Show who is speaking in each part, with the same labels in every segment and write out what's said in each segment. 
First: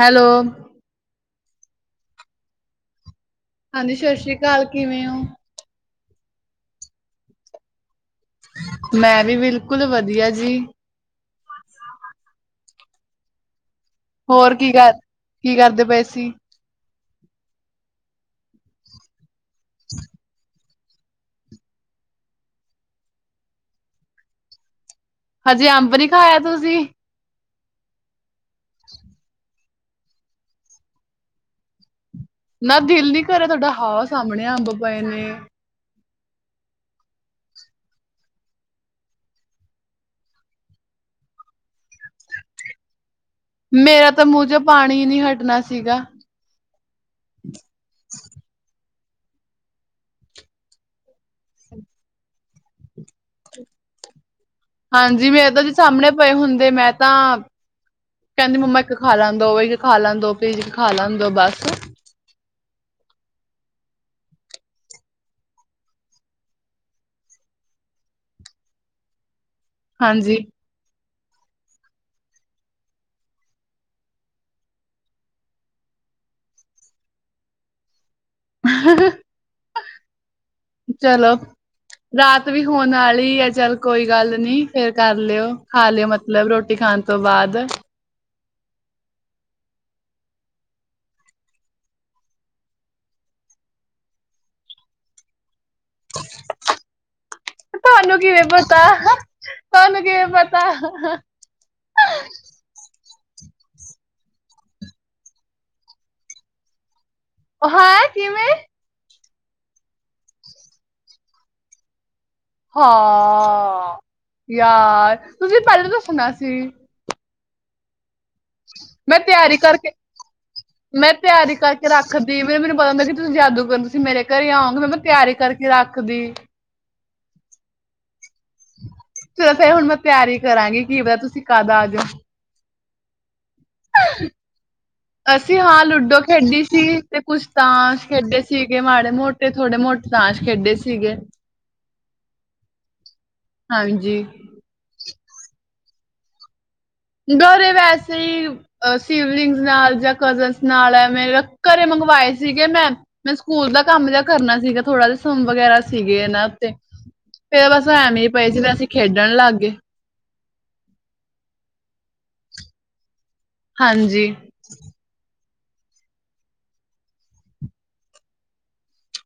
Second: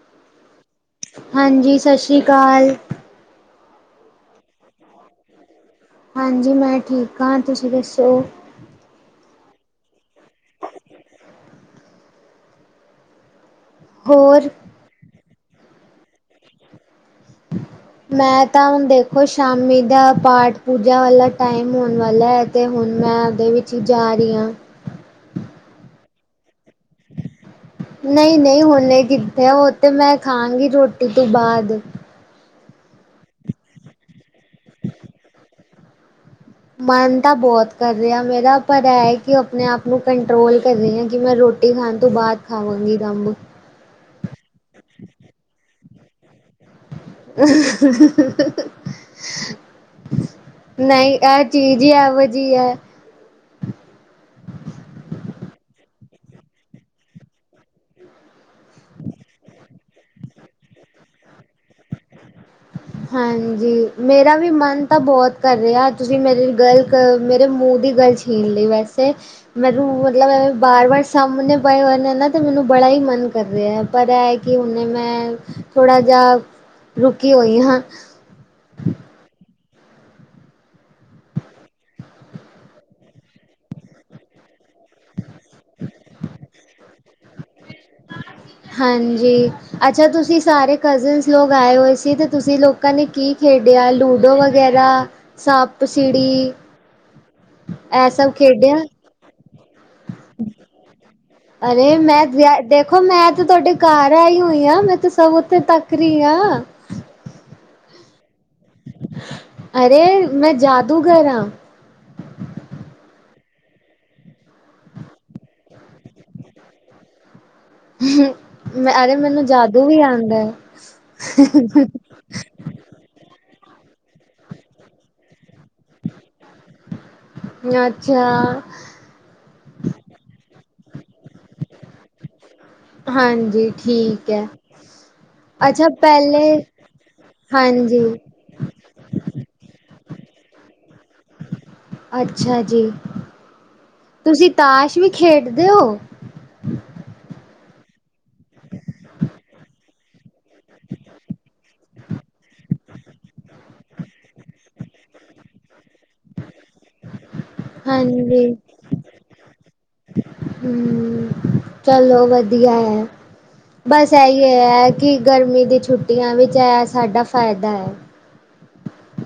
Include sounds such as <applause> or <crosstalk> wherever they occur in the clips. Speaker 1: Hello
Speaker 2: ਹਾਂਜੀ ਸਾਸਰੀ ਕਾਲ।
Speaker 1: ਹਾਂਜੀ ਛਾਸਰੀ ਅਕਾਲ ਕਿਵੇਂ ਓ?
Speaker 2: ਹਾਂਜੀ ਮੈਂ ਠੀਕ ਆ ਤੁਸੀਂ ਦੱਸੋਂ?
Speaker 1: ਮੈਂ ਵੀ ਬਿਲਕੁਲ ਵਧੀਆਂ ਜੀ। <inaudible> ਹੋਰ ਕੀ ਕਰ ਕੀ ਕਰਦੇਂ ਪਏ ਸੀਂ?
Speaker 2: ਮੈਂ ਤਾਂ ਹੁਣ ਦੇਖੋਂ ਸ਼ਾਮੀ ਦਾ ਪਾਠ ਪੂਜਾ ਵਾਲਾਂ ਟਾਇਮ ਹੋਣ ਵਾਲ਼ਾ ਤੇ ਹੁਣ ਮੈਂ ਉਹਦੇ ਵਿੱਚ ਹੀ ਜਾਂ ਰਹੀਂ ਆ।
Speaker 1: ਹਜੇ ਅੰਬ ਨੀਂ ਖਾਇਆ ਤੁਸੀਂ?
Speaker 2: ਨਹੀਂ-ਨਹੀਂ ਹੁਨੇ ਕਿੱਥੇ ਉਹ ਤੇ ਮੈਂ ਖਾਂ ਗੀ ਰੋਟੀ ਤੋਂ ਬਾਅਦ।
Speaker 1: ਨਾ ਦਿਲ ਨੀਂ ਕਰਦਾਂ ਤੁਹਾਡਾ ਹੋ ਸਾਹਮਣੇਂ ਅੰਬ ਪਏ ਨੇਂ।
Speaker 2: ਮਨ ਤਾਂ ਬਹੁਤ ਕਰ ਰਿਹਾਂ ਮੇਰਾ ਪਰ ਐਂ ਕਿ ਉਹ ਆਪਣੇਂ ਆਪ ਨੂੰ ਕੰਟਰੋਲ ਕਰ ਰਹੀਂ ਹਾਂ ਕਿ ਮੈਂ ਰੋ ਰੋਟੀ ਖ਼ਾਣ ਤੋਂ ਬਾਅਦ ਖਾਵਾਂਗੀ ਤਾਂ ਅੰਬ।
Speaker 1: ਮੇਰਾ ਤਾਂ ਮੂੰਹ ਚੋਂ ਪਾਣੀਂ ਨੀਂ ਹਟਣਾ ਸੀਗਾ।
Speaker 2: <unintelligible> ਨਹੀਂ ਐਹ ਚੀਜ਼ ਹੀ ਐਹੋ ਜੀ ਐ।
Speaker 1: ਹਾਂਜੀ ਮੈਂ ਏਦਾ ਜੇ ਸਾਹਮਣੇਂ ਪਏ ਹੁੰਦੇ ਮੈਂ ਤਾਂ ਕਹਿੰਦੀ ਮੰਮਾ ਇੱਕ ਖਾਂ ਲਾਂ ਦੋ ਖਾਂ ਲਾਂ ਦੋ ਪੀਜ਼ ਖਾਂ ਲ਼ੈਨ ਦੋ ਬਸ।
Speaker 2: ਹਾਂਜੀ ਮੇਰਾ ਵੀ ਮਨ ਤਾਂ ਬਹੁਤ ਕਰ ਰਿਹਾ ਤੁਸੀਂ ਮੇਰੀ ਗੱਲ ਮੇਰੇ ਮੂੰਹ ਦੀ ਗੱਲ ਛੀਣ ਲਈ ਵੈਸੇ, ਮੈਨੂੰ
Speaker 1: ਹਾਂਜੀ,
Speaker 2: ਮਤਲਬ ਵਾਰ-ਵਾਰ ਸਾਹਮਣੇ ਪਾਏ ਹੋਏ ਨੇ ਨਾ ਤਾਂ ਮੈਨੂੰ ਬੜਾ ਹੀ ਮਨ ਕਰ ਰਿਹਾ। ਪਰ ਐ ਹੈ ਕਿ ਹੁਣੇ ਮੈਂ ਥੋੜਾ ਜਾ ਕੀ ਹੋਈ ਆ।
Speaker 1: ਚਲੋ। ਰਾਤ ਵੀ ਹੋਣ ਆਲੀ ਏ ਚੱਲ ਕੋਈ ਗੱਲ ਨੀ ਫੇਰ ਕਰ ਲਿਓ। ਖਾ ਲਿਓ ਮਤਲਬ ਰੋਟੀ ਖਾਣ ਤੋਂ ਬਾਅਦ।
Speaker 2: ਹਾਂਜੀ। ਅੱਛਾ ਤੁਸੀਂ ਸਾਰੇ ਕਜ਼ਨ ਲੋਕ ਆਏ ਹੋਏ ਸੀ ਤੇ ਤੁਸੀਂ ਲੋਕਾਂ ਨੇ ਕੀ ਖੇਡਿਆ ਲੂਡੋ ਵ ਗੈਰਾ, ਸੱਪ ਸੀਡੀ ਇਹ
Speaker 1: ਤੁਹਾਨੂੰ
Speaker 2: ਸਭ
Speaker 1: ਕਿਵੇਂ
Speaker 2: ਖੇਡਿਆ?
Speaker 1: ਪਤਾ ਤੁਹਾਨੂੰ ਕਿਵੇਂ ਪਤਾ।
Speaker 2: ਅਰੇ ਮੈਂ ਵਿ ਦੇਖੋ ਮੈਂ ਤੇ ਤੁਹਾਡੇ ਘਰ ਆਈ ਹੋਈ ਆ ਮੈਂ ਤੇ ਸਭ ਉੱਥੇ ਤੱਕ ਰਹੀ ਆ।
Speaker 1: ਹੈਂ ਕਿਵੇਂ?
Speaker 2: ਅਰੇ ਮੈਂ ਜਾਦੂਗਰ ਆ।
Speaker 1: ਹਾਂ, ਯਾਰ ਤੁਸੀਂ ਪਹਿਲੇ ਦੱਸਣਾ ਸੀ।
Speaker 2: ਅਰੇ
Speaker 1: ਮੈਂ
Speaker 2: ਮੈਨੂੰ
Speaker 1: ਤਿਆਰੀ
Speaker 2: ਜਾਦੂ
Speaker 1: ਕਰਕੇ
Speaker 2: ਵੀ ਆਂਦਾ।
Speaker 1: ਫੇਰ ਦੀਵੇ ਮੈਨੂੰ ਪਤਾ ਮੈਂ ਕਿਆ ਤੁਸੀਂ ਜਾਦੂਗਰ ਸੀ ਤੁਸੀਂ ਮੇਰੇ ਘਰੇ ਆਓਗੇ ਮੈਂ ਤਿਆਰੀ ਕਰਕੇ ਰੱਖਦੀ।
Speaker 2: ਅੱਛਾ।
Speaker 1: ਚਲੋ ਫੇਰ ਹੁਣ ਮੈਂ ਤਿਆਰੀ ਕਰਾਂਗੀ ਕੀ ਪਤਾ ਤੁਸੀਂ ਕਦ ਆ ਜੋ।
Speaker 2: ਹਾਂਜੀ। ਠੀਕ ਐ
Speaker 1: ਅਸੀਂ ਹਾਂ
Speaker 2: ਅੱਛਾ
Speaker 1: ਲੂਡੋ
Speaker 2: ਪਹਿਲੇ
Speaker 1: ਖੇਡੀ ਸੀ, ਤੇ ਕੁਛ
Speaker 2: ਹਾਂਜੀ
Speaker 1: ਤਾਂਸ਼ ਖੇਡੇ ਸੀ। ਸੀਗੇ ਮਾੜੇ-ਮੋਟੇ ਥੋੜੇ ਮੋਟੇ ਤਾਸ਼ ਖੇਡੇ ਸੀਗੇ।
Speaker 2: ਅੱਛਾ ਜੀ,
Speaker 1: ਹਾਂਜੀ
Speaker 2: ਤੁਸੀਂ ਤਾਸ਼ ਵੀ ਖੇਡਦੇ ਓ?
Speaker 1: ਗਰੇ ਵੈਸੇ ਈ, ਸਿਵਲਿੰਗਜ ਨਾਲ ਜਾਂ ਕਜ਼ਨ ਨਾਲ ਐਂਵੇ, ਮੇਰੇ ਘਰੇ ਮੰਗਵਾਏ ਸੀਗੇ ਮੈਂ। ਮੈਂ ਸਕੂਲ ਦਾ ਕੰਮ ਜਾ ਕਰਨਾ ਸੀਗਾ ਥੋੜਾ ਜਾ, ਸਮ ਵਗੈਰਾ ਸੀਗੇ ਇਹਨਾਂ ਉੱਤੇ, ਫਿਰ ਬਸ ਐਵੇਂ ਪਏ
Speaker 2: ਹਾਂਜੀ
Speaker 1: ਸੀ, ਤੇ ਅਸੀਂ ਖੇਡਣ ਲੱਗ ਗਏ।
Speaker 2: ਹੂੰ, ਚਲੋ ਵਧੀਆ ਐ, ਬਸ
Speaker 1: ਹਾਂਜੀ
Speaker 2: ਐਈ ਏ। ਐਹ ਕਿ ਗਰਮੀ ਦੀ ਛੁੱਟੀਆਂ ਵਿੱਚ, ਐ ਸਾਡਾ ਫਾਇਦਾ ਐ।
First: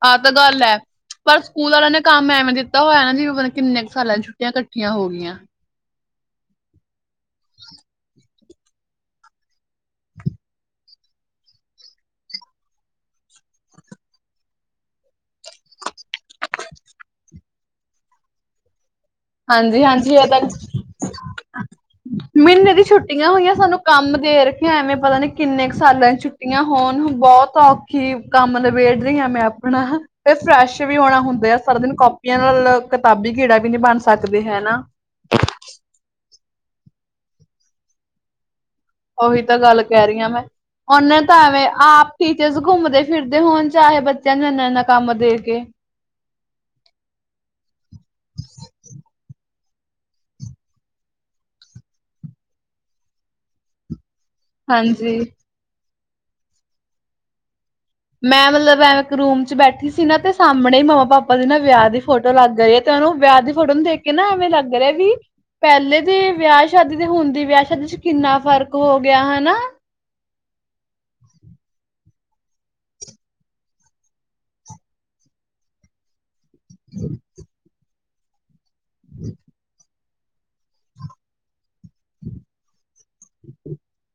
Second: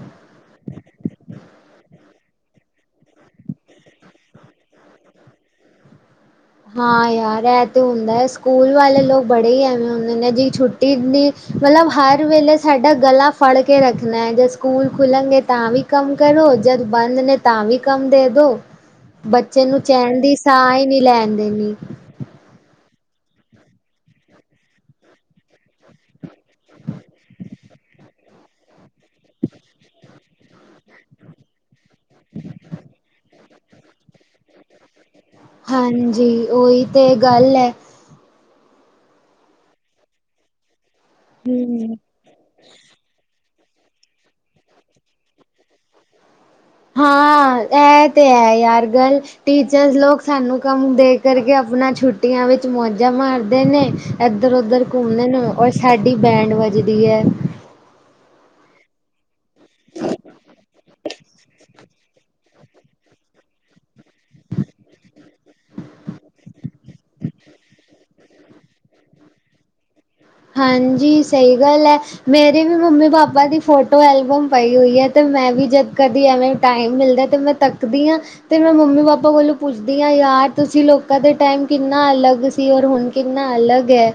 Speaker 1: ਆ ਤਾ ਗੱਲ ਐ। ਪਰ ਸਕੂਲ ਵਾਲਿਆਂ ਨੇ ਕੰਮ ਐਵੇਂ ਦਿੱਤਾ ਹੋਇਆ ਨਾ, ਜੀਵੇਂ ਪਤਾ ਨੀ, ਕਿੰਨੇ ਕੁ ਸਾਲਾਂ ਦੀ ਛੁੱਟੀਆਂ, ਇਕੱਠੀਆਂ ਹੋਗੀਆਂ।
Speaker 2: ਹਾਂ ਯਾਰ, ਐ ਤੇ ਹੁੰਦਾ ਸਕੂਲ ਵਾਲੇ ਲੋਕ ਬੜੇ ਹੀ ਐਵੇਂ ਹੁੰਦੇ ਨੇ, ਜੀ ਛੁੱਟੀ ਦੀ ਮਤਲਬ ਹਰ ਵੇਲੇ ਸਾਡਾ ਗਲਾ ਫੜ ਕੇ ਰੱਖਣੈ, ਜਦ ਸਕੂਲ ਖੁਲਂਗੇ ਤਾਂ ਵੀ ਕਮ ਕਰੋ, ਜਦ ਬੰਦ ਨੇ ਤਾਂ ਵੀ ਕੰਮ ਦੇਦੋ।
Speaker 1: <inaudible>
Speaker 2: ਬੱਚੇ ਨੂੰ
Speaker 1: ਹਾਂਜੀ
Speaker 2: ਚੈਣ ਦੀ, ਸਾਹ ਹੀ ਨਹੀ ਲੈਣ ਦੇਣੀ।
Speaker 1: ਮ੍ਹੀਨੇ ਦੀ ਛੁੱਟੀਆਂ ਹੋਈਆਂ ਸਾਨੂੰ ਕੰਮ ਦੇ ਰੱਖਿਆ ਐਵੇਂ, ਪਤਾ ਨੀ ਕਿੰਨੇ ਕ ਸਾਲਾਂ ਦੀ ਛੁੱ ਛੁੱਟੀਆਂ ਹੋਣ ਬਹੁਤ ਔਖੀ ਕੰਮ ਨਬੇੜ ਰਹੀ ਹਾਂ, ਮੈਂ ਆਪਣਾ। ਤੇ ਫਰੈਸ਼ ਵੀ ਹੋਣਾ ਹੁੰਦਾ ਆ, ਸਾਰਾ ਦਿਨ ਕੌਪੀਆਂ ਨਾਲ ਕਿਤਾਬੀ ਕੀੜਾ ਵੀ ਨਹੀ, ਬਣ ਸਕਦੇ ਹੈਨਾ।
Speaker 2: ਹਾਂਜੀ, ਉਈ ਤੇ ਗੱਲ ਐ।
Speaker 1: ਉਹੀ ਤਾ ਗੱਲ ਕਹਿ ਰਹੀ ਆ ਮੈਂ, ਉਹਨੇ ਤਾਂ ਐਵੇਂ
Speaker 2: ਹਮ
Speaker 1: ਆਪ ਟੀਚਰਸ ਘੁੰਮਦੇ-ਫਿਰਦੇ ਹੋਣ ਚਾਹੇ, ਬੱਚਿਆਂ ਨੂੰ ਇੰਨਾ-ਇੰਨਾ ਕੰਮ ਦੇਕੇ।
Speaker 2: ਹਾਂ, ਐ ਤੇ ਹੈ ਯਾਰ ਗਲ ਟੀਚਰਸ ਲੋਕ ਸਾਨੂੰ ਕੰਮ ਦੇ ਕਰਕੇ, ਅਪਨਾ ਛੁੱਟੀਆਂ ਵਿੱਚ ਮੌਜਾਂ ਮਾਰਦੇ ਨੇ। ਇੱਧਰ-ਉੱਧਰ
Speaker 1: ਹਾਂਜੀ
Speaker 2: ਘੁੰਮਦੇ ਨੇ, ਔਰ ਸਾਡੀ ਬੈਂਡ ਵੱਜਦੀ ਐ।
Speaker 1: ਮੈਂ ਮਤਲਬ ਐਵੇ ਇੱਕ ਰੂਮ'ਚ ਬੈਠੀ ਸੀ ਨਾ, ਤੇ ਸਾਹਮਣੇ ਹੀ ਮੰਮਾ-ਪਾਪਾ ਦੀ ਨਾ ਵਿਆਹ ਦੀ ਫੋਟੋ ਲੱਗ ਗਏ, ਤੇ ਉਹਨੂੰ ਵਿਆਹ ਦੀ ਫੋਟੋ ਨੂੰ ਦੇਖਕੇ ਨਾ ਐਵੇਂ ਲੱਗ ਰਿਹਾ ਵੀ ਪਹਿਲੇ ਦੇ ਵਿਆਹ ਸ਼ਾਦੀ, ਤੇ ਹੁਣ ਦੀ ਵਿਆਹ ਸ਼ਾਦੀ'ਚ ਕਿੰਨਾ ਫ਼ਰਕ ਹੋਗਿਆ ਹਨਾ।
Speaker 2: ਹਾਂਜੀ, ਸਹੀ ਗੱਲ ਐ। ਮੇਰੇ ਵੀ ਮੰਮੀ ਪਾਪਾ ਦੀ ਫੋਟੋ ਐਲਬਮ ਪਈ ਹੋਈ ਹੈ, ਤੇ ਮੈਂ ਵੀ ਜਦ ਕਦੀ ਐਵੇਂ ਟਾਈਮ ਮਿਲਦਾ ਤੇ ਮੈਂ ਤੱਕਦੀ ਆਂ, ਤੇ ਮੈਂ ਮੰਮੀ ਪਾਪਾ ਕੋਲੋ ਪੁ ਪੁੱਛਦੀ ਆਂ ਯਾਰ, ਤੁਸੀਂ ਲੋਕਾਂ ਦੇ ਟਾਈਮ ਕਿੰਨਾ ਅਲੱਗ ਸੀ, ਔਰ ਹੁਣ ਕਿੰਨਾ ਅਲੱਗ ਐ।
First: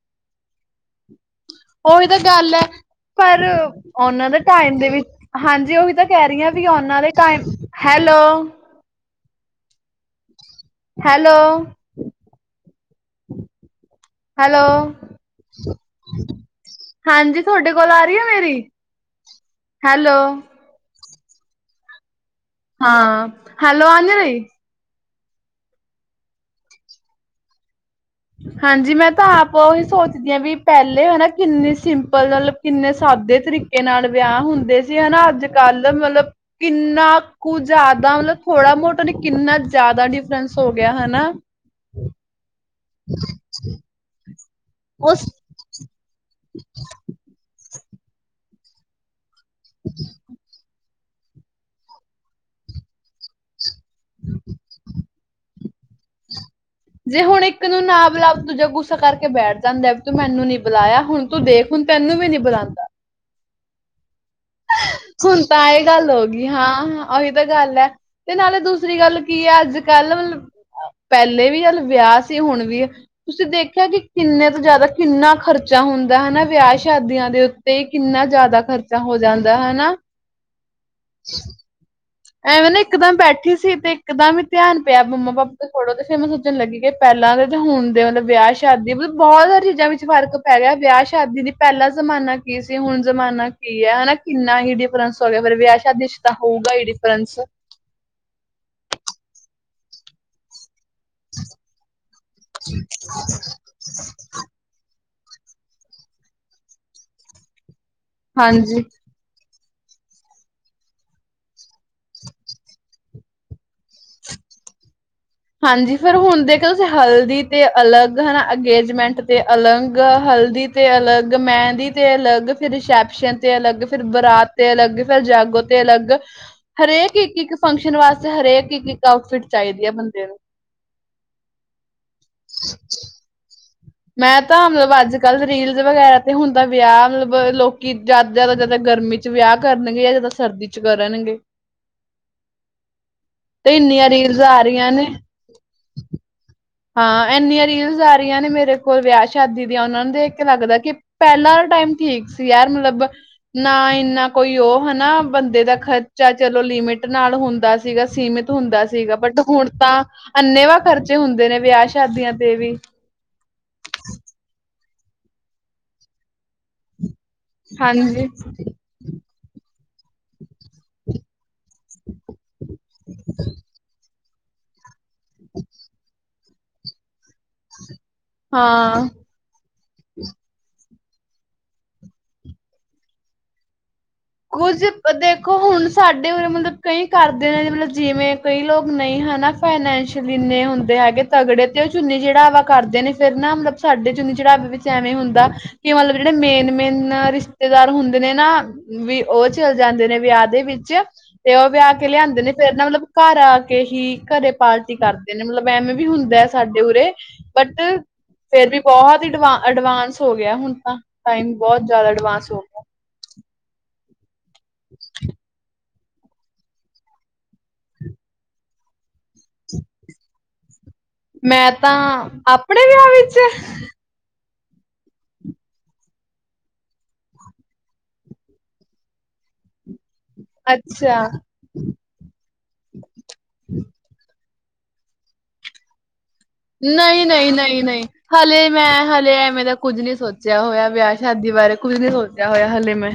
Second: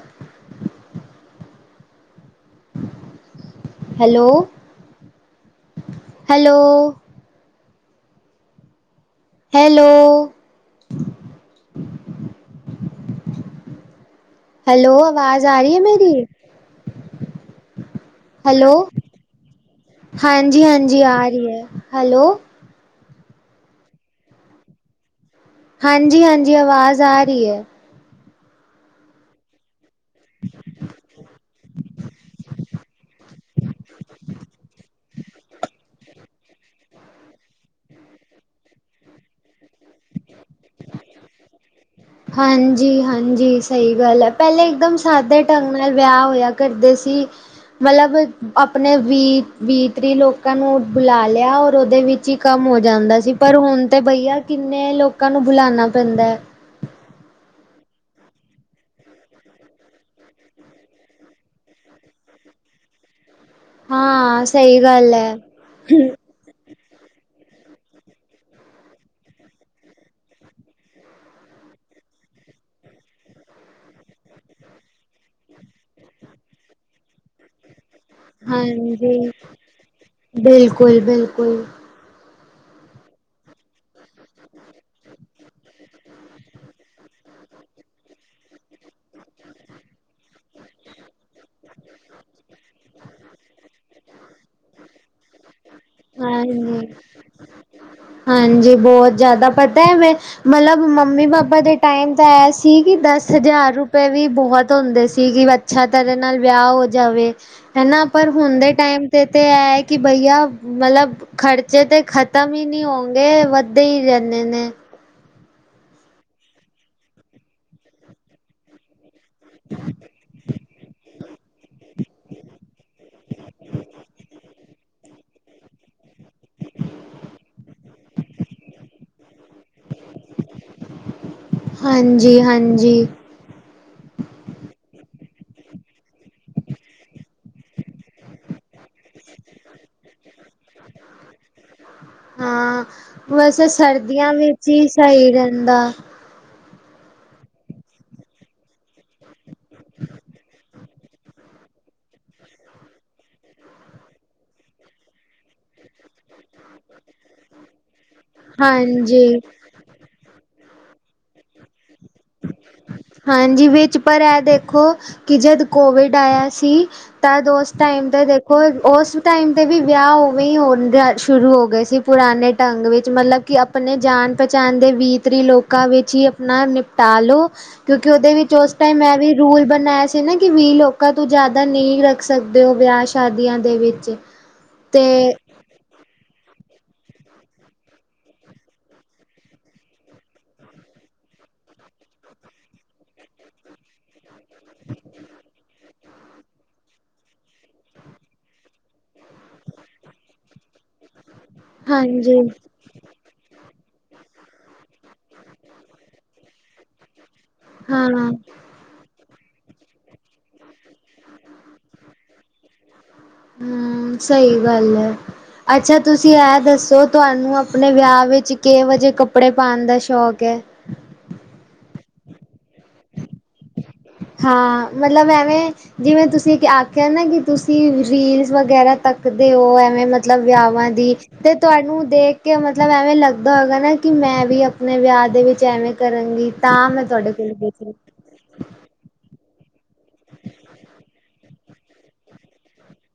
Speaker 1: ਉਹੀ ਤਾ ਗੱਲ ਐ। ਪਰ, ਉਹਨਾਂ
Speaker 2: ਹੈਲੋ
Speaker 1: ਦੇ ਟਾਈਮ ਦੇ ਵਿੱਚ, ਹਾਂਜੀ ਉਹੀ ਤਾਂ ਕਹਿ ਰਹੀ ਆਂ
Speaker 2: ਹੈਲੋ
Speaker 1: ਵੀ ਉਹਨਾਂ ਦੇ time, hello!
Speaker 2: Hello!
Speaker 1: Hello. Hello.
Speaker 2: ਆਵਾਜ਼ ਆ ਰਹੀ ਹੈ ਮੇਰੀ
Speaker 1: ਹਾਂਜੀ, ਥੋਡੇ ਕੋਲ ਆ ਰਹੀ ਆ, ਮੇਰੀ? ਹੈਲੋ
Speaker 2: ਹਾਂਜੀ-ਹਾਂਜੀ, ਆ ਰਹੀ ਐ, ਹੈਲੋ।
Speaker 1: ਹਾਂ, ਹੈਲੋ ਅੰਜਲੀ।
Speaker 2: ਹਾਂਜੀ-ਹਾਂਜੀ, ਅਵਾਜ਼ ਆ ਰਹੀ ਏ।
Speaker 1: ਹਾਂਜੀ, ਮੈਂ ਤਾਂ ਆਪ ਉਹੀ ਸੋਚਦੀ ਆਂ, ਵੀ ਪਹਿਲੇ ਹਨਾ ਕਿੰਨੀ ਸਿੰਪਲ ਗਲ ਕਿੰਨੇ ਸਾਦੇ ਤਰੀਕੇ ਨਾਲ ਵਿਆਹ ਹੁੰਦੇ ਸੀ ਹਨਾ, ਅੱਜ-ਕੱਲ ਮਤਲਬ ਕਿੰਨਾ ਕੁ ਜ਼ਿਆਦਾ, ਮਤਲਬ ਥੋੜਾ-ਮ੍ਹੋਟਾ ਨਹੀਂ ਕਿੰਨਾ ਜ਼ਿਆਦਾ ਡਿਫਰੈਂਸ ਹੋਗਿਆ, ਹਨਾ।
Speaker 2: ਹਾਂਜੀ-ਹਾਂਜੀ, ਸਹੀ ਗੱਲ ਐ, ਪਹਿਲੇ ਇੱਕਦਮ
Speaker 1: ਉਸ
Speaker 2: ਸਾਦੇ ਢੰਗ ਨਾਲ ਵਿਆਹ ਹੋਇਆ ਕਰਦੇ ਸੀ, ਮਤਲਬ ਆਪਣੇ ਵੀਹ, ਵੀਹ ਤ੍ਰੀ ਲੋਕਾਂ ਨੂੰ ਬੁਲਾ ਲਿਆ, ਔਰ ਉਹਦੇ ਵਿੱਚ ਹੀ ਕੰਮ ਹੋ ਜਾਂਦਾ ਸੀ ਪਰ ਹੁਣ ਤੇ ਬਈਆ, ਕਿੰਨੇ ਲੋਕਾਂ ਨੂੰ ਬੁਲਾਣਾ ਪੈਂਦਾ ਐ।
Speaker 1: ਜੇ ਹੁਣ ਇੱਕ ਨੂੰ ਨਾ ਬੁਲਾਓ ਦੂਜਾ ਗੁੱਸਾ ਕਰਕੇ ਬੈਠ ਜਾਂਦਾ ਵੀ ਤੂੰ ਮੈਨੂੰ ਨੀ ਬੁਲਾਇਆ ਹੁਣ ਤੂੰ ਦੇਖ ਹੁਣ ਤੈਨੂੰ ਵੀ ਨੀ ਬਲਾਉਂਦਾ।
Speaker 2: ਹਾਂ ਸਹੀ ਗੱਲ ਹੈ ਹਮ।
Speaker 1: ਹਾਂ ਹਾਂ ਉਹੀ ਤਾਂ ਗੱਲ ਹੈ ਤੇ ਨਾਲੇ ਦੂਸਰੀ ਗੱਲ ਕੀ ਹੈ ਅੱਜ ਕੱਲ ਮਤਲਬ ਪਹਲੇ ਵੀ ਚੱਲ ਵਿਆਹ ਸੀ ਹੁਣ ਵੀ ਤੁਸੀਂ ਦੇਖਿਆ ਕਿ ਕਿੰਨੇ ਤੋਂ ਜ਼ਿਆਦਾ ਕਿੰਨਾ ਖਰਚਾ ਹੁੰਦਾ ਹੈਨਾ ਵਿਆਹ ਸ਼ਾਦੀਆਂ ਦੇ ਉੱਤੇ ਕਿੰਨਾ ਜ਼ਿਆਦਾ ਖ਼ਰਚਾ ਹੋ
Speaker 2: ਹਾਂਜੀ
Speaker 1: ਜਾਂਦਾ ਹੈਨਾ?
Speaker 2: ਬਿਲਕੁਲ-ਬਿਲਕੁਲ
Speaker 1: ਐਵੇਂ ਨਾ ਇੱਕਦਮ ਬੈਠੀ ਸੀ ਤੇ ਇੱਕਦਮ ਹੀ ਧਿਆਨ ਪਿਆ ਮੰਮਾ ਪਾਪਾ ਦੇ <unintelligible> ਲੱਗੀ ਗਈ ਕਿ ਪਹਿਲਾਂ ਦੇ ਤੇ ਹੁਣ ਦੇ ਮਤਲਬ ਵਿਆਹ ਸ਼ਾਦੀ ਮਤਲਬ ਬਹੁਤ ਸਾਰੀਆਂ ਚੀਜ਼ਾਂ ਵਿੱਚ ਫਰਕ ਪੈ ਗਿਆ ਵਿਆਹ ਸ਼ਾਦੀ ਦੀ ਪਹਿਲਾ ਜ਼ਮਾਨਾ ਕੀ ਸੀ ਹੁਣ ਜ਼ਮਾਨਾ ਕੀ ਹੈ ਹੈਨਾ ਕਿੰਨਾ ਹੀ ਡਿਫਰੈਂਸ ਹੋ ਗਿਆ ਪਰ ਵਿਆਹ ਸ਼ਾਦੀ ਚ ਤਾਂ ਹੋਊਗਾ ਹੀ
Speaker 2: ਹਾਂਜੀ
Speaker 1: ਡਿਫਰੈਂਸ
Speaker 2: ਹਾਂਜੀ ਬਹੁਤ ਜ਼ਿਆਦਾ ਪਤਾ ਹੈ ਵੇ ਮਤਲਬ ਮੰਮੀ ਪਾਪਾ ਦੇ ਟਾਈਮ ਤਾਂ ਐਏ ਸੀ ਕਿ ਦਸ ਹਜ਼ਾਰ ਰੁਪਏ ਵੀ ਬਹੁਤ ਹੁੰਦੇ ਸੀ ਕਿ ਅੱਛਾ ਤਰ੍ਹਾਂ ਨਾਲ ਵਿਆਹ ਹੋ ਜਾਵੇ ਹੈਨਾ? ਪਰ ਹੁਣ ਦੇ
Speaker 1: ਹਾਂਜੀ
Speaker 2: ਟਾਈਮ ਤੇ ਤਾਂ ਇਹ ਹੈ ਕਿ ਬਈਆ ਮਤਲਬ ਖ਼ਰਚੇ ਤੇ ਖ਼ਤਮ ਹੀ ਨਹੀਂ ਹੋੰਗੇ ਵੱਧਦੇ ਹੀ ਰਹਿੰਦੇ ਨੇ।
Speaker 1: ਹਾਂਜੀ ਫੇਰ ਹੁਣ ਦੇਖੋ ਤੁਸੀਂ ਹਲਦੀ ਤੇ ਅਲੱਗ ਹੈਨਾ ਅੰਗੇਜਮੈਂਟ ਤੇ ਅਲੱਗ ਹਲਦੀ ਤੇ ਅਲੱਗ ਮਹਿੰਦੀ ਤੇ ਅਲੱਗ ਫੇਰ ਰਿਸੈਪਸ਼ਨ ਤੇ ਅਲੱਗ ਫੇਰ ਬਰਾਤ ਤੇ ਅਲੱਗ ਫੇਰ ਜਾਗੋ ਤੇ ਅਲੱਗ ਹਰੇਕ ਇੱਕ ਇੱਕ ਫੰਕਸ਼ਨ ਵਾਸਤੇ ਹਰੇਕ ਇੱਕ ਇੱਕ ਆਊਟਫਿਟ ਚਾਹੀਦਾ।
Speaker 2: ਹਾਂਜੀ ਹਾਂਜੀ।
Speaker 1: ਮੈਂ ਤਾਂ ਮਤਲਬ ਅੱਜ ਕੱਲ੍ਹ ਰੀਲਜ਼ ਵਗੈਰਾ ਤੇ ਹੁੰਦਾ ਵਿਆਹ ਮਤਲਬ ਲੋਕੀਂ ਜਦ ਜਿਆਦਾ ਜਿਆਦਾ ਗਰਮੀ ਚ ਵਿਆਹ ਕਰਨਗੇ ਜਾਂ ਜਿਆਦਾ ਸਰਦੀ ਚ ਕਰਨਗੇ।
Speaker 2: ਹਾਂ ਵੈਸੇ
Speaker 1: ਤੇ ਇਨੀਆਂ
Speaker 2: ਸਰਦੀਆਂ
Speaker 1: ਰੀਲਜ਼ ਆ
Speaker 2: ਵਿੱਚ ਹੀ
Speaker 1: ਰਹੀਆਂ ਨੇ।
Speaker 2: ਸਹੀ ਰਹਿੰਦਾ
Speaker 1: ਹਾਂ ਇੰਨੀਆਂ ਰੀਲਜ਼ ਆ ਰਹੀਆਂ ਨੇ ਮੇਰੇ ਕੋਲ ਵਿਆਹ ਸ਼ਾਦੀ ਦੀਆਂ ਉਹਨਾਂ ਨੂੰ ਦੇਖਕੇ ਲੱਗਦਾ ਕਿ ਪਹਿਲਾਂ ਆਲਾ ਟਾਈਮ ਠੀਕ ਸੀ ਯਾਰ ਮਤਲਬ ਨਾ ਇੰਨਾ ਕੋਈ ਉਹ ਹੈਨਾ ਬੰਦੇ ਦਾ ਖ਼ਰਚਾ ਚਲੋ ਲਿਮਿਟ ਨਾਲ ਹੁੰਦਾ ਸੀਗਾ ਸੀਮਿਤ ਹੁੰਦਾ ਸੀਗਾ
Speaker 2: ਹਾਂਜੀ
Speaker 1: ਬਟ ਹੁਣ ਤਾਂ ਅੰਨੇ ਵਾਹ ਖ਼ਰਚੇ ਹੁੰਦੇ ਨੇ ਵਿਆਹ ਸ਼ਾਦੀਆਂ ਤੇ ਵੀ।
Speaker 2: ਹਾਂਜੀ! ਵਿੱਚ ਪਰ ਇਹ ਦੇਖੋ ਕਿ ਜਦ ਕੋਵਿਡ ਆਇਆ ਸੀ ਤਦ ਉਸ ਟਾਈਮ ਤੇ
Speaker 1: ਹਾਂਜੀ
Speaker 2: ਦੇਖੋ ਉਸ ਟਾਈਮ ਤੇ ਵੀ ਵਿਆਹ ਹੋ ਉਵੇਂ ਹੋਣ ਸ਼ੁਰੂ ਹੋ ਗਏ ਸੀ ਪੁਰਾਣੇ ਢੰਗ ਵਿੱਚ ਮਤਲਬ ਕਿ ਆਪਣੇ ਜਾਣ ਪਹਿਚਾਣ ਦੇ ਬੀਤ ਤਰੀ ਲੋਕਾਂ ਵਿੱਚ ਹੀ ਆਪਣਾ ਨਿਪਟਾ ਲੋ ਕਿਉਂਕਿ ਉਹਦੇ ਵਿੱਚ ਉਸ ਟਾਈਮ
Speaker 1: ਹਾਂ
Speaker 2: ਇਹ ਵੀ ਰੂਲ ਬਣਾਇਆ ਸੀ ਨਾ ਕਿ ਵੀਹ ਲੋਕਾਂ ਤੋਂ ਜ਼ਿਆਦਾ ਨਹੀਂ ਰੱਖ ਸਕਦੇ ਹੋ ਵਿਆਹ ਸ਼ਾਦੀਆਂ ਦੇ ਵਿੱਚ।
Speaker 1: ਕੁਝ
Speaker 2: ਤੇ
Speaker 1: <unintelligible> ਦੇਖੋ ਹੁਣ ਸਾਡੇ ਉਰੇ ਮਤਲਬ ਕਈ ਕਰਦੇ ਨੇ ਮਤਲਬ ਜਿਵੇਂ ਕਈ ਲੋਕ ਨਹੀਂ ਹੈਨਾ ਫਾਈਨੈਂਸ਼ੀਅਲੀ ਇੰਨੇ ਹੁੰਦੇ ਹੈਗੇ ਤਗੜੇ ਤੇ ਉਹ ਚੁੰਨੀ ਚੜਾਵਾ ਕਰਦੇ ਨੇ ਫੇਰ ਨਾ ਮਤਲਬ ਸਾਡੇ ਚੁੰਨੀ ਚੜਾਵੇ ਵਿੱਚ ਐਵੇਂ ਹੁੰਦਾ। ਕਿ ਮਤਲਬ ਜਿਹੜੇ ਮੇਨ ਮੇਨ ਰਿਸ਼ਤੇਦਾਰ ਹੁੰਦੇ ਨੇ ਨਾ ਵੀ ਉਹ ਚਲ ਜਾਂਦੇ ਨੇ ਵਿਆਹ ਦੇ ਵਿੱਚ ਤੇ ਉਹ ਵਿਆਹ ਕੇ
Speaker 2: ਹਾਂਜੀ
Speaker 1: ਲਿਆਂਦੇ ਨੇ ਫੇਰ ਨਾ ਮਤਲਬ ਘਰ ਆ ਕੇ ਹੀ ਘਰੇ ਪਾਰਟੀ ਕਰਦੇ ਨੇ ਮਤਲਬ ਐਵੇਂ ਵੀ ਹੁੰਦਾ ਹੈ ਸਾਡੇ ਉਰੇ ਬਟ
Speaker 2: ਹਾਂ <unintelligible>
Speaker 1: ਫੇਰ ਵੀ ਬਹੁਤ ਹੀ ਅਡਵਾਂਸ ਹੋ ਗਿਆ ਹੁਣ ਤਾਂ ਟਾਈਮ ਬਹੁਤ ਜ਼ਿਆਦਾ ਐਡਵਾਂਸ ਹੋ ਗਿਆ।
Speaker 2: ਹਮ ਸਹੀ ਗੱਲ ਹੈ। ਅੱਛਾ ਤੁਸੀਂ ਇਹ ਦੱਸੋ ਤੁਹਾਨੂੰ ਆਪਣੇ ਵਿਆਹ ਵਿੱਚ ਕਿਹੋ ਜਿਹੇ ਕੱਪੜੇ ਕੱਪੜੇ ਪਾਉਣ ਦਾ ਸ਼ੌਕ ਹੈ?
Speaker 1: ਮੈਂ ਤਾਂ ਆਪਣੇ ਵਿਆਹ ਵਿੱਚ
Speaker 2: ਹਾਂ, ਮਤਲਬ ਐਵੇਂ ਜਿਵੇਂ, ਤੁਸੀਂ ਆਖਿਆ ਨਾ ਕਿ ਤੁਸੀਂ ਰੀਲਸ ਵਗੈਰਾ ਤੱਕਦੇ ਹੋ, ਐਵੇਂ ਮਲਬ ਮਤਲਬ ਵਿਆਹਵਾਂ ਦੀ
Speaker 1: ਅੱਛਾ
Speaker 2: ਤੇ ਤੁਹਾਨੂੰ ਦੇਖ ਕੇ ਮਤਲਬ ਐਵੇਂ ਲੱਗਦਾ ਹੋਏਗਾ ਨਾ ਕਿ ਮੈਂ ਵੀ ਆਪਣੇ ਵਿਆਹ ਦੇ ਵਿੱਚ ਐਵੇਂ ਕਰਾਂਗੀ। ਤਾਂ ਮੈਂ
Speaker 1: ਨਹੀਂ
Speaker 2: ਤੁਹਾਡੇ ਕੋਲ
Speaker 1: -ਨਹੀਂ-
Speaker 2: ਗਈ
Speaker 1: ਨਹੀਂ
Speaker 2: ਸੀ।
Speaker 1: -ਨਹੀਂ। ਹਲੇੇ ਮੈਂ ਹਲੇੇ ਐਵੇਂ ਦਾ ਕੁੱਝ ਨਹੀਂ ਸੋਚਿਆ ਹੋਇਆ, ਵਿਆਹ ਸ਼ਾਦੀ ਬਾਰੇ ਕੁੱਝ ਨਹੀਂ ਸੋਚਿਆ ਹੋਇਆ ਹਲੇੇ ਮੈਂ।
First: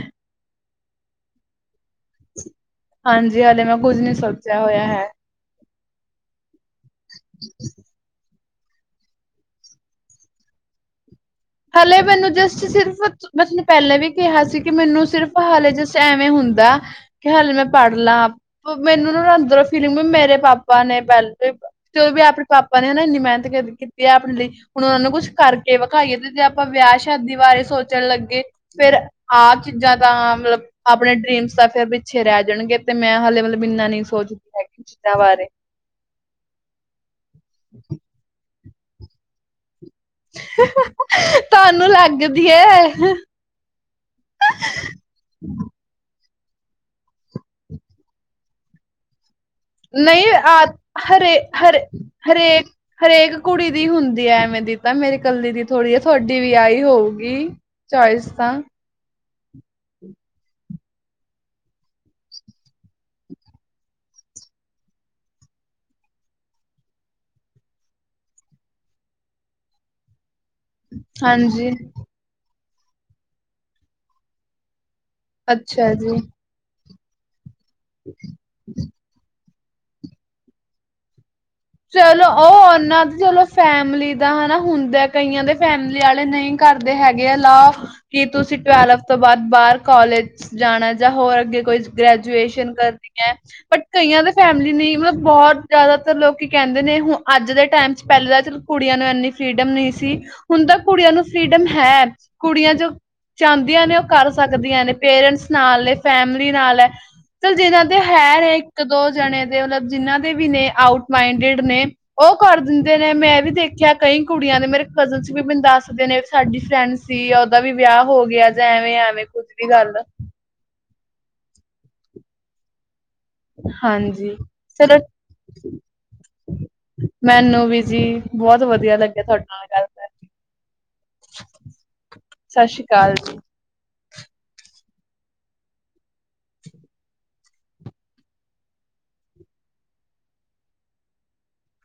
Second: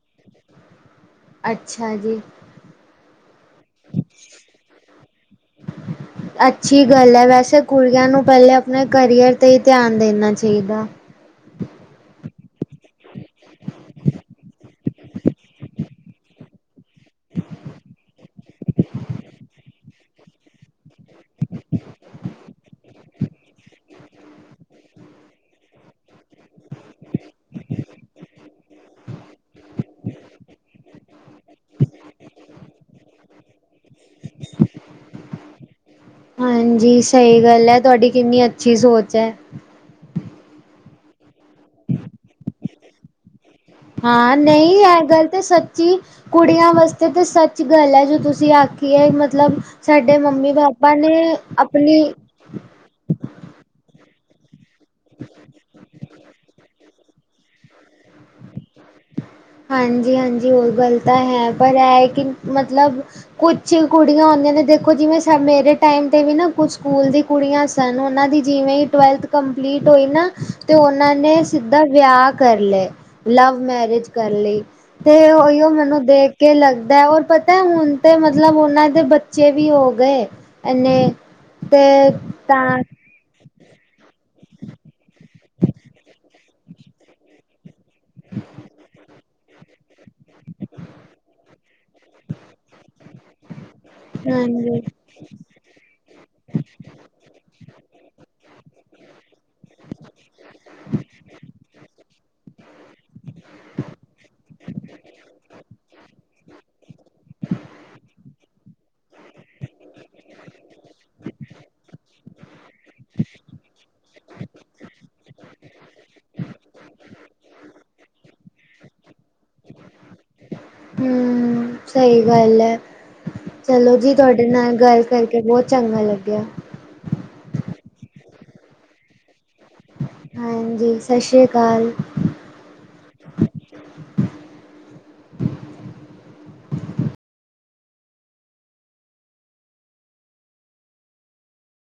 Speaker 2: ਅੱਛਾ ਜੀ।
Speaker 1: ਹਾਂਜੀ, ਹਾਲੇ ਮੈਂ ਕੁਝ ਨੀ ਸੋਚਿਆ ਹੋਇਆ ਹੈ।
Speaker 2: ਅੱਛੀ ਗੱਲ ਹੈ, ਵੈਸੇ ਕੁੜੀਆਂ ਨੂੰ ਪਹਿਲੇ ਆਪਣੇ ਕਰੀਅਰ ਤੇ ਹੀ ਧਿਆਨ ਦੇਣਾ ਚਾਹੀਦਾ।
Speaker 1: ਹਲੇੇ ਮੈਨੂੰ ਜਸਟ ਸਿਰਫ ਮੈਂ ਤੁਹਾਨੂੰ ਪਹਿਲਾਂ ਵੀ ਕਿਹਾ ਸੀ, ਕਿ ਮੈਨੂੰ ਸਿਰਫ਼ ਹਾਲੇ ਜਸਟ ਐਵੇਂ ਹੁੰਦਾ। ਕਿ ਹਾਲੇ ਮੈਂ ਪੜ੍ਹ ਲਾਂ, ਮੈਨੂੰ ਨਾ ਅੰਦਰੋਂ ਫੀਲਿੰਗ ਵੀ ਮੇਰੇ ਪਾਪਾ ਨੇ ਪਹਿਲ ਤੇ, ਉਹ ਵੀ ਆਪਣੇ ਪਾਪਾ ਨੇ ਉਹ ਨਾ ਇੰਨੀ ਮਿਹਨਤ ਕੀਤੀ ਹੈ ਆਪਣੇ ਲਈ, ਹੁਣ ਉਹਨਾਂ ਨੂੰ ਕੁੱਛ ਕਰਕੇ ਵਿਖਾਈਏ ਤੇ ਜੇ ਆਪਾਂ ਵਿਆਹ ਸ਼ਾਦੀ ਬਾਰੇ ਸੋਚਣ ਲੱਗੇ ਫੇਰ ਆਪ ਚੀਜ਼ਾਂ ਤਾਂ ਮਤਲਬ ਆਪਣੇ ਡ੍ਰਰੀਮਸ ਬਸ, ਫੇਰ ਪਿੱਛੇ ਰਹਿ ਜਾਣਗੇ ਤੇ ਮੈਂ ਹਲੇੇ ਮਤਲਬ ਇੰਨਾ ਨਹੀਂ ਸੋਚਦੀ ਹੈਗੀ ਚੀਜ਼ਾਂ ਬਾਰੇ।
Speaker 2: ਹਾਂਜੀ, ਸਹੀ ਗੱਲ ਹੈ ਤੁਹਾਡੀ, ਕਿੰਨੀ ਅੱਛੀ ਸੋਚ ਹੈ।
Speaker 1: ਤੁਹਾਨੂੰ ਲੱਗਦੀ ਹੈ।
Speaker 2: ਹਾਂ ਨਹੀਂ ਇਹ ਗੱਲ ਤਾਂ ਸੱਚੀ। ਕੁੜੀਆਂ ਵਾਸਤੇ ਤਾਂ ਸੱਚ ਗੱਲ ਹੈ ਜੋ ਤੁਸੀਂ ਆਖੀ ਹੈ ਮਤਲਬ। ਸਾਡੇ
Speaker 1: ਨਹੀਂ
Speaker 2: ਮੰਮੀ
Speaker 1: ਆ
Speaker 2: ਪਾਪਾ ਨੇ
Speaker 1: ਹਰੇ -ਹਰੇ
Speaker 2: ਆਪਣੀ
Speaker 1: ਹਰੇਕ -ਹਰੇਕ ਕੁੜੀ ਦੀ ਹੁੰਦੀ ਹੈ ਐਵੇਂ ਦੀ, ਤਾਂ ਮੇਰੀ ਕੱਲੀ ਦੀ ਥੋੜ੍ਹੀ ਹੈ ਤੁਹਾਡੀ ਵੀ ਆਈ ਹੋਊ। ਕੀ ਚੌਇਸ ਤਾ
Speaker 2: ਹਾਂਜੀ- ਹਾਂਜੀ ਉਹ ਗੱਲ ਤਾਂ ਹੈ, ਪਰ ਇਹ ਕਿ ਮਤਲਬ ਕੁਛ ਕੁੜੀਆਂ ਹੁੰਦੀਆਂ ਨੇ, ਦੇਖੋ ਜਿਵੇਂ ਮੇਰੇ ਟਾਈਮ ਤੇ ਵੀ ਨਾ ਕੁਛ ਸਕੂਲ ਦੀ ਕੁੜੀਆਂ ਸਨ, ਉਹਨਾਂ ਦੀ ਜਿਵੇਂ ਟਵੈਲਥ ਕੰਪਲੀਟ ਹੋਈ ਨਾ ਤੇ ਉਹਨਾਂ ਨੇ
Speaker 1: ਹਾਂਜੀ
Speaker 2: ਸਿੱਧਾ ਵਿਆਹ ਕਰ ਲਏ, ਲਵ ਮੈਰਿਜ ਕਰ ਲਈ। ਤੇ ਉਹੀਓ
Speaker 1: ਅੱਛਾ
Speaker 2: ਮੈਨੂੰ
Speaker 1: ਜੀ।
Speaker 2: ਦੇਖ ਕੇ ਲੱਗਦਾ ਹੈ ਪਤਾ ਹੁਣ ਤੇ ਮਤਲਬ ਉਹਨਾਂ ਦੇ ਬ ਬੱਚੇ ਵੀ ਹੋ ਗਏ ਐਨੇ।
Speaker 1: ਚਲੋ ਉਹ ਓਹ ਨਾਂ ਚਲੋ ਫੈਮਿਲੀ ਦਾ ਹੈਨਾ ਹੁੰਦਾ, ਕਈਆਂ ਦੇ ਫੈਮਿਲੀ ਵਾਲੇ ਨਹੀਂ ਕਰਦੇ ਹੈਗੇ ਆ ਲਾ। ਕੀ ਤੁਸੀਂ ਟਵੈਲਵ ਤੋਂ ਬਾਅਦ ਬਾਹਰ ਕਾਲੇਜ ਜਾਣਾ ਜਾਂ ਹੋਰ ਅੱਗੇ ਕੋਈ ਗ੍ਰੈਜੂਏਸ਼ਨ ਕਰਨੀ ਹੈ। ਬਟ, ਕਈਆਂ ਦੇ ਫੈਮਿਲੀ
Speaker 2: ਹਾਂਜੀ
Speaker 1: ਨੇ ਮਤਲਬ ਬਹੁਤ ਜ਼ਿਆਦਾਤਰ ਲੋਕ ਕੀ ਕਹਿੰਦੇ ਨੇ, ਦੇ ਹੁਣ ਅੱਜ ਦੇ ਟਾਈਮ ਚ ਪਹਿਲੇ ਟੈਮ ਤਾਂ ਚਲ ਕੁੜੀਆਂ ਨੂੰ ਇੰਨੀ ਫਰੀਡਮ ਨਹੀਂ ਸੀ, ਹੁਣ ਤਾਂ ਕੁੜੀਆਂ ਨੂੰ ਫਰੀਡਮ ਹੈ, ਕੁੜੀਆਂ ਜੋ ਚਾਹਦੀਆਂ ਨੇ ਉਹ ਕਰ ਸਕਦੀਆਂ ਨੇ, ਪੇਰੈਂਟਸ ਨਾਲ ਨੇ ਫੈਮਲੀ ਨਾਲ ਹੈ। ਚਲ ਜਿਨਾਂ ਦੇ ਹੈ ਨੇ ਇੱਕ ਦੋ ਜਣੇ, ਦੇ ਮਤਲਬ ਜਿਹਨਾਂ ਦੇ ਵੀ ਨੇ ਆਊਟ ਮਾਈੰਡਡ ਨੇ ਉਹ ਕਰ ਦੇਣ। ਨੇ ਮੈਂ ਵੀ ਦੇਖਿਆ, ਕਈ ਕੁੜੀਆਂ ਨੇ ਮੇਰੇ ਕਜ਼ਨਸ ਵੀ ਮੈਨ ਦੱਸਦੇ ਨੇ ਸਾਡੀ ਫਰੈਂਡ ਸੀ ਉਹਦਾ ਵੀ ਵਿਆਹ ਹੋ ਗਿਆ, ਜਾਂ ਐਵੇਂ -ਐਵੇਂ ਕੁੱਝ ਵੀ ਗੱਲ ਆ!
Speaker 2: ਹਮ, ਸਹੀ ਗੱਲ ਹੈ। ਚਲੋ ਜੀ,
Speaker 1: ਹਾਂਜੀ
Speaker 2: ਤੁਹਾਡੇ ਨਾਲ
Speaker 1: ਚਲੋ
Speaker 2: ਗੱਲ ਕਰਕੇ ਬਹੁਤ ਚੰਗਾ ਲੱਗਿਆ।
Speaker 1: ਮੈਨੂੰ ਵੀ ਜੀ, ਬਹੁਤ ਵਧੀਆ ਲੱਗਿਆ ਤੁਹਾਡੇ ਨਾਲ ਗੱਲ ਕਰ
Speaker 2: ਹਾਂਜੀ ਸਤਿ ਸ੍ਰੀ ਅਕਾਲ
Speaker 1: ਸਤਿ ਸ੍ਰੀ ਅਕਾਲ ਜੀ